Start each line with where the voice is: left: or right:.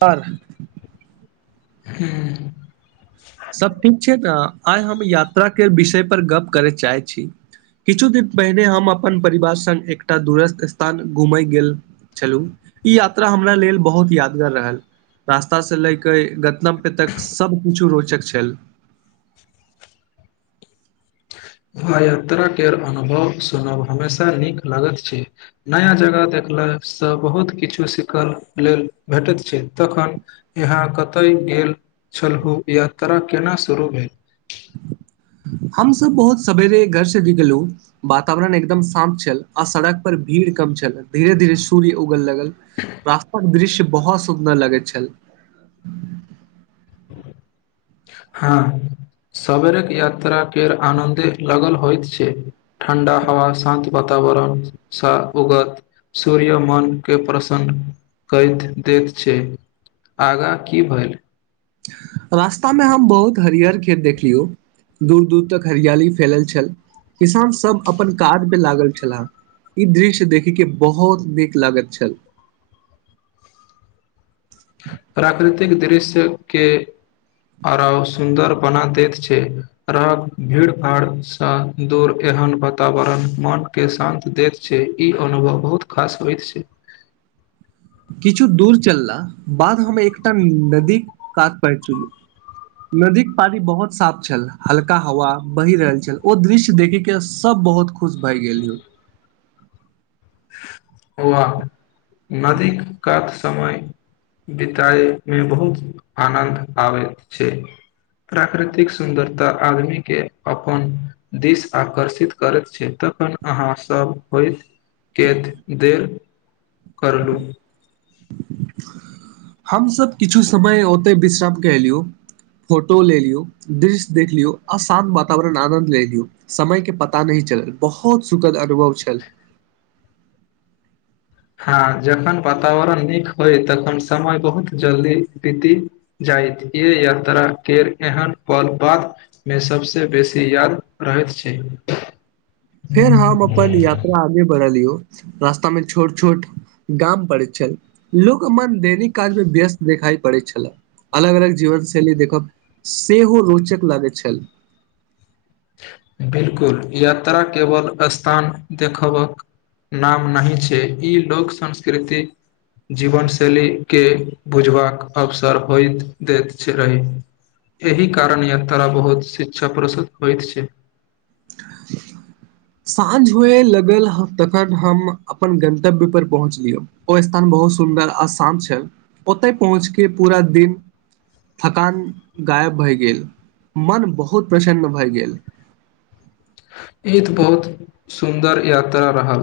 right: पर
left: हँ
right: सब ठीक छै ने आइ हम यात्रा के विषय पर गप करय चाहै छी किछु दिन पहिने हम अपन परिवार स्ग एकटा दरस्थ स्थान घुमय गेल छलहुँ ई यात्रा हमरा लेल बहुत यादगार रहल रास्ता से लए के गतमक सब किछु रो चक छल
left: वाँ यात्राके अनुभव सुनब हमेशा नीक लागैत छै नया जगह देखलासँ बहुत किछु सिखल लेल भेटैत छै तखन यहाँ कतय गेल छलहु यात्रा केना शुरू भेल
right: हमसब बहुत सवेरे घर से गि गेललु वातावरण एकदम शान्त छल आ सड़क पर भीड़ कम छल धीेरे धीरे सूर्य उगल लगल रास्ताक दृश्य बहुत सुन्दर लगैत छल
left: हँ सवेरके यात्राक केर आनन्दे लगल होइत छै ठण्डा हवा शान्त वातावरणसँ उगत सूर्य मनके प्रसन्न कहि दैत छै आगाँ की भेल
right: रास्तामे हम बहुत हरियर खेत देखलियौ दूर दूर तक हरियाली फैलल छल किसान सब अपन काज पे लागल छलह ई दृश्य देखैके बहुत नीक लागैत छल
left: प्रतेक दृश्यके अरााव सुन्दर बना दैत छै रह भीड़ भाड़सँ दूर एहन वातावरण मनके शान्त दैत छै ई अनुभव बहुत खास होइत छै
right: किछु दूर चलला बाद हम एकटा नदी कात प चुलू नदीक पानी बहुत साफ छल हल्का हवा बहि रहल छल ओ दृश्य देखे के सब बहुत खुश भए गेल
left: वा नदीक कात समय बितय मे बहुत आनन्द आबैत छै प्राकृतिक सुन्दरता आदमी के अपन दिश आकर्षित करैत छै तखन अहाँ सब होइत केत दे करलू
right: हमसब किछु समय ओते विश्राम कलियो फोटो लेलियो दृश्य देख लियो आशान्त वातावरण आनन्द लेलियो समय के पता नहिी चलल बहुत सुखद अनुभव छल
left: हँ जखन वातावरण नीक होय तखन समय बहुत जल्दी बीति जायत य यात्रा केर एहन फल बादमे सभसँ बेसी याद रहैत छै
right: फेर हम अपन यात्रा आगे बढ़लियौ रास्ता मे छोट छोट गाम पड़ैत छल लोक अपनन दैनिक काज मे व्यस्त देखाई पड़ैत छले अलग अलग जीवन शैली देखब सेहो रोचक लागैत छल
left: बिलकुल यात्रा केवल स्थान देखबक नाम नहिही छै ई लोक संस्कृति जीवन शैली के बुझबाक अवसर होइत दैत रही एहि कारण यात्रा बहुत शिक्षा प्रस होयत छै
right: साँझ हुए लगल तखन हम अपन गन्तव्य पर पहुँचलियौ ओ स्थान बहुत सुन्दर आ शान्त छल ओतय पहुँच के पूरा दिन थकान गायब भए गेल मन बहुत प्रसन्न भए गेल
left: ईत बहुत सुन्दर यात्रा रहल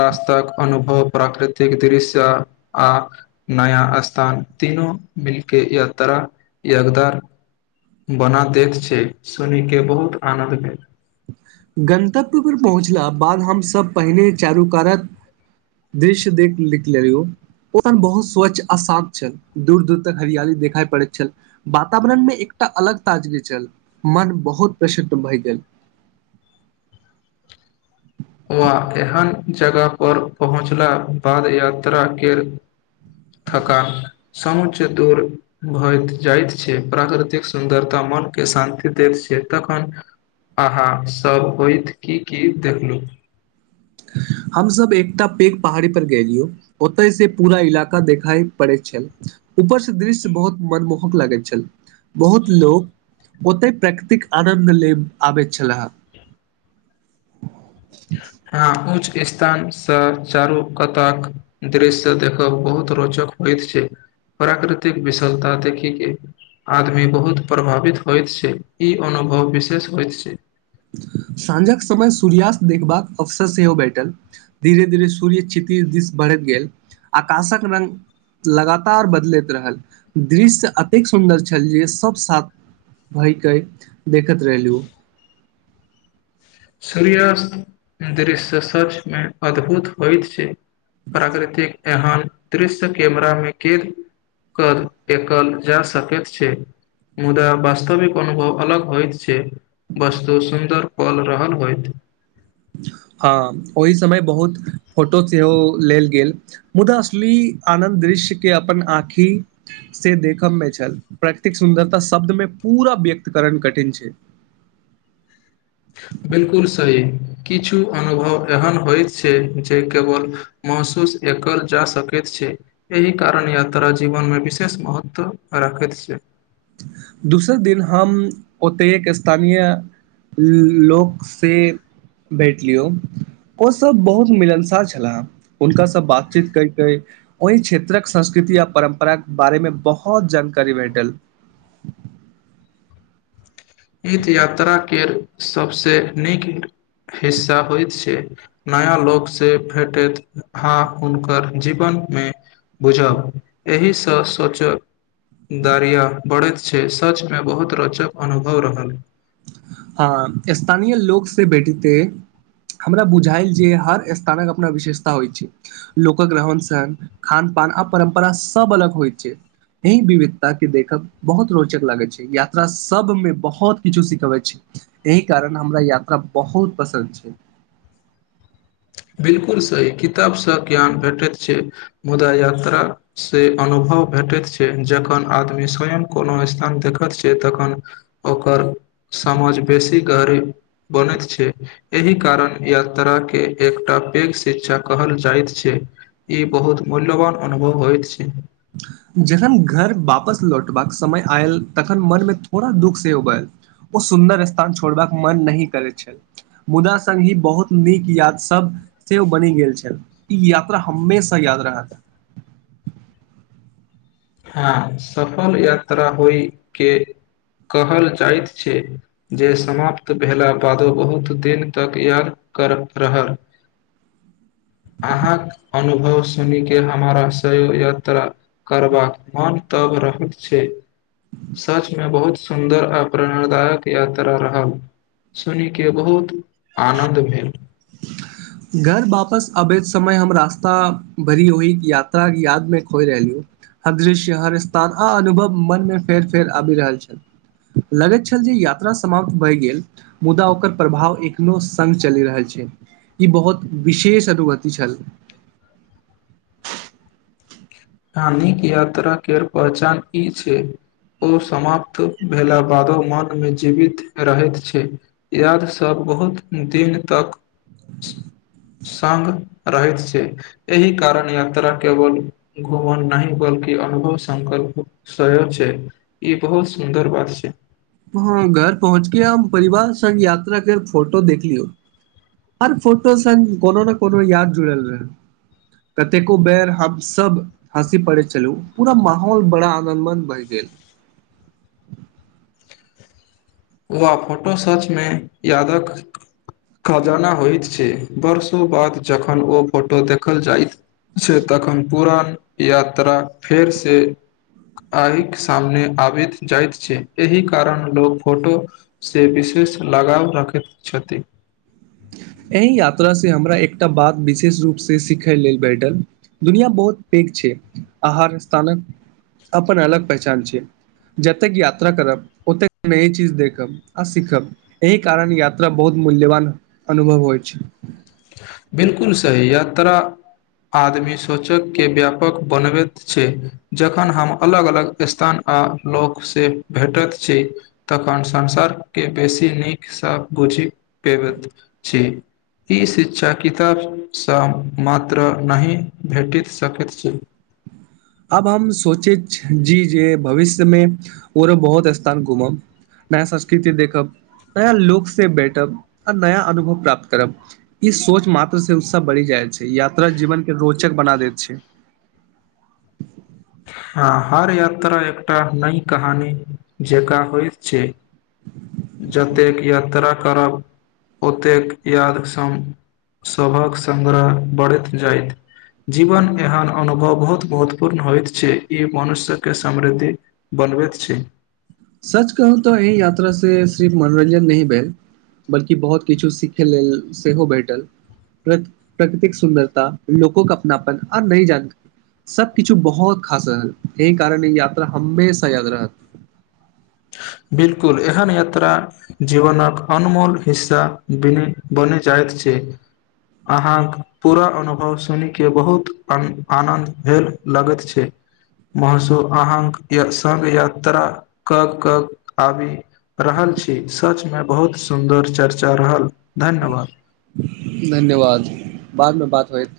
left: रास्ताक अनुभव प्राकृतिक दृश्य आ नया स्थान तीनू मिलके यात्रा यगदार बना दैत छै सुन कऽ बहुत आनन्द भेल
right: गन्तव्य पर पहुँचला बाद हमसभ पहिने चारू कारक दृश्य देख लिख लेलिय ओ बहुत स्वच्छ आ शान्त छल दूर दूर तक हरियाली देखाइ पड़ैत छल वातावरण मे एकटा अलग ताजगी छल मन बहुत प्रसन्न भहि गेल
left: वा एहन जगह पर पहुँचला बाद यात्रा के थका समच दूर भइत जाइत छै प्राकृतिक सुन्दरता मने शान्ति दैत छै तखन अहाँ सब होइत की की देखलू
right: हमसब एकटा पैघ पहाड़ी पर गेलिय ओतय से पूरा इलाका देखाइ पड़ैत छल ऊपर से दृश्य बहुत मनमोहक लागैत छल बहुत लोक ओतेक प्रेकृतिक आनन्द ले आबै छला
left: हां ओउछ इस्तान स चालू
right: साँझक समय सूर्यास्त देखबाक अवसर सेहो भेटल धीरे धीरे सूर्य क्षितिर दिश बढ़ैत गेल आकाशक रङ्ग लगातार बदलैत रहल दृश्य एतेक सुन्दर छल जे सभ सात भयके देखैत रहलूँ
left: सूर्यस्त दृश्यच मे अद्भुत होइत छै प्राकृतिक एहन दृश्य कैमरा मे कैद कर एकल जा सकैत छै मुदा वास्तविक अनुभव अलग होय छै वस्तु सुन्दर पल रहन होइत
right: हँ ओहि समय बहुत फोटो सेहो लेल गेल मुदा असली आनन्द दृश्य के अपन आँखि से देखबमे छैल प्रकृतिक सुन्दरता शब्दमे पूरा व्यक्त करण कठिन छै
left: बिल्कुल सही किछु अनुभव एहन होइत छै जे केवल महसूस एकल जा सकैत छै एहि कारण यात्रा जीवनमे विशेष महत्व राखैत छै
right: दोसर दिन हम ओतेकक स्थानीय लोकसे भेट लियौ ओसभ बहुत मिलनसार छलाह हुनकासँ बातचीत कर कऽ ओहि क्षेत्रक संस्कृति आ परम्पराके बारेमे बहोत जानकारी भेटल
left: तीर्थ यात्रा के सबसे नीक हिस्सा होइत छै नया लोक से भेटैत आ हुनकर जीवन मे बुझब एहिसँ सोचक दरिया बढ़ैत छै सच मे बहुत रोचक अनुभ भ रहल
right: हँ स्थानीय लोक से भेटते हमरा बुझायल जे हर स्थानक अपना विशेषता होइ छै लोकल रहन सहन खान पान आ परम्परा सब अलग होइ छै एहि विविधता के देखक बहुत रोचक लागैत छै यात्रा सब मे बहुत किछु सिखबै छै एहि कारण हमरा यात्रा बहुत पसन्द छै
left: बिलकुल सही किताबसँ ज्ञान भेटैत छै मुदा यात्रा से अनुभव भेटैत छै जखन आदमी स्वयं कोनो स्थान देखैत छै तखन ओकर समझ बेसी गहरी बनैत छै एहि कारण यात्राके एकटा पैघ शिक्षा कहल जाइत छै इ बहुत मूल्यवान अनुभव होइत छै
right: जेखन घर वापस लौटबाक समय आयल तखन मनमे थोड़ा दुःख सेहो बयल ओ सुन्दर स्थान छोड़बाक मन नही करैत छल मुदा स्गी बहुत नीक याद सब सेहो बनि गेल छल ई यात्रा हमेशा याद रहत
left: हँ सफल यात्रा होइके कहल जाइत छै जे समाप्त भेला बादो बहुत दिन तक याद करत रहल अहाँक अनुभव सुन केे हमारासयो यात्रा करबाक मोन तब रहैत छै सचमे बहुत सुन्दर आ प्रेरणदायक यात्रा रहल सुन के बहुत आनन्द भेल
right: घर वापस अबैत समय हमरा रास्ता भरि ओहि यात्राक यादमे खोइ रहलियौ हर दृश्य हर स्थान आ अनुभव मनमे फेर फेर आबि रहल छल लगैत छल जे यात्रा समाप्त भए गेल मुदा ओकर प्रभाव एखनो सङ्ग चलि रहल छै ई बहुत विशेष अनुवति छल
left: हानिक यात्रा केर पहचान ई छै ओ समाप्त भेला बादो मन मे जीवित रहैत छै याद सब बहुत दिन तक संग रहैत छै एहि कारण यात्रा केवल घुमन न बल्कि अनुभव संकल्प सय छै ई बहुत सुन्दर बात छै
right: ह घर पहुँचके हम परिवार सङ्ग यात्राे के फोटो देखलियौ हर फोटो संग कोनो ने कोनो याद जुड़ल रहय कतेको बेर हम सब हँसी पड़ैत छलहु पूरा माहौल बड़ा आनन्दमन्द भहि गेल
left: व फोटो सचमे यादक खजाना होइत छै वर्षो बाद जखन ओ फोटो देखल जाइत से तखन पुरान यात्रा फेरसे आहिके सामने आबैत जाइत छै एहि कारण लोक फोटोसँ विशेष लगाव रखैत छथिन
right: एहि यात्रा से हमरा एकटा बात विशेष रूप से सिखय लेल भेटल दुनिया बहुत पैग छै आ हर स्थानक अपन अलग पहचान छै जतेक यात्रा करब ओतेक नय चीज देखब आ सीखब एहि कारण यात्रा बहुत मूल्यवान अनुभव होइ छै
left: बिलकुल सही यात्रा आदमी सोचकके व्यापक बनबैत छै जखन हम अलग अलग स्थान आ लोकसँ भेटैत छी तखन संसारके बेसी नीकसं बुझि पबैत छी ई शिक्षा किताबसँ मात्र नहि भेटि सकैत छै
right: आब हम सोचैत जी जे भविष्यमे ओरो बहुत स्थान घूमब नया संस्कृति देखब नया लोकसँ बैठब आ नया अनुभव प्राप्त करब ई सोच मात्रसँ उत्स बढ़ि जाइ छै यात्रा जीवनके रोचक बना दैत छै
left: आ हर यात्रा एकटा नई कहानी जेका होइत छै जतेक यात्रा करब ओतेक याद सब सबक संगग्रह बढ़ैत जायइत जीवन एहन अनुभव बहुत महत्वपूर्ण होयत छै ई मनुष्य के समृद्धि बनबैत छै
right: सच कहू तऽ एहि यात्रासँ सिर्फ मनोरञ्जन नहि भेल बल्कि बहुत किछु सीखय लेल सेहो भेटल प्र प्रकृतिक सुन्दरता लोकोके अपनापन आ नई जानकारी सभकिछु बहुत खास रहल एहि कारण ई यात्रा हमेशा याद रहत
left: बिलकुल एहन यात्रा जीवनक अनमोल हिस्सा बने बनि जाइत छै अहाँक पूरा अनुभव सुनि के बहुत आनन्द भेल लगैत छै महसूस अहाँक सङ्ग यात्रा कऽ कऽ आबि रहल छी सच मे बहुत सुन्दर चर्चा रहल धन्यवाद
right: धन्यवाद बादमे बात होयत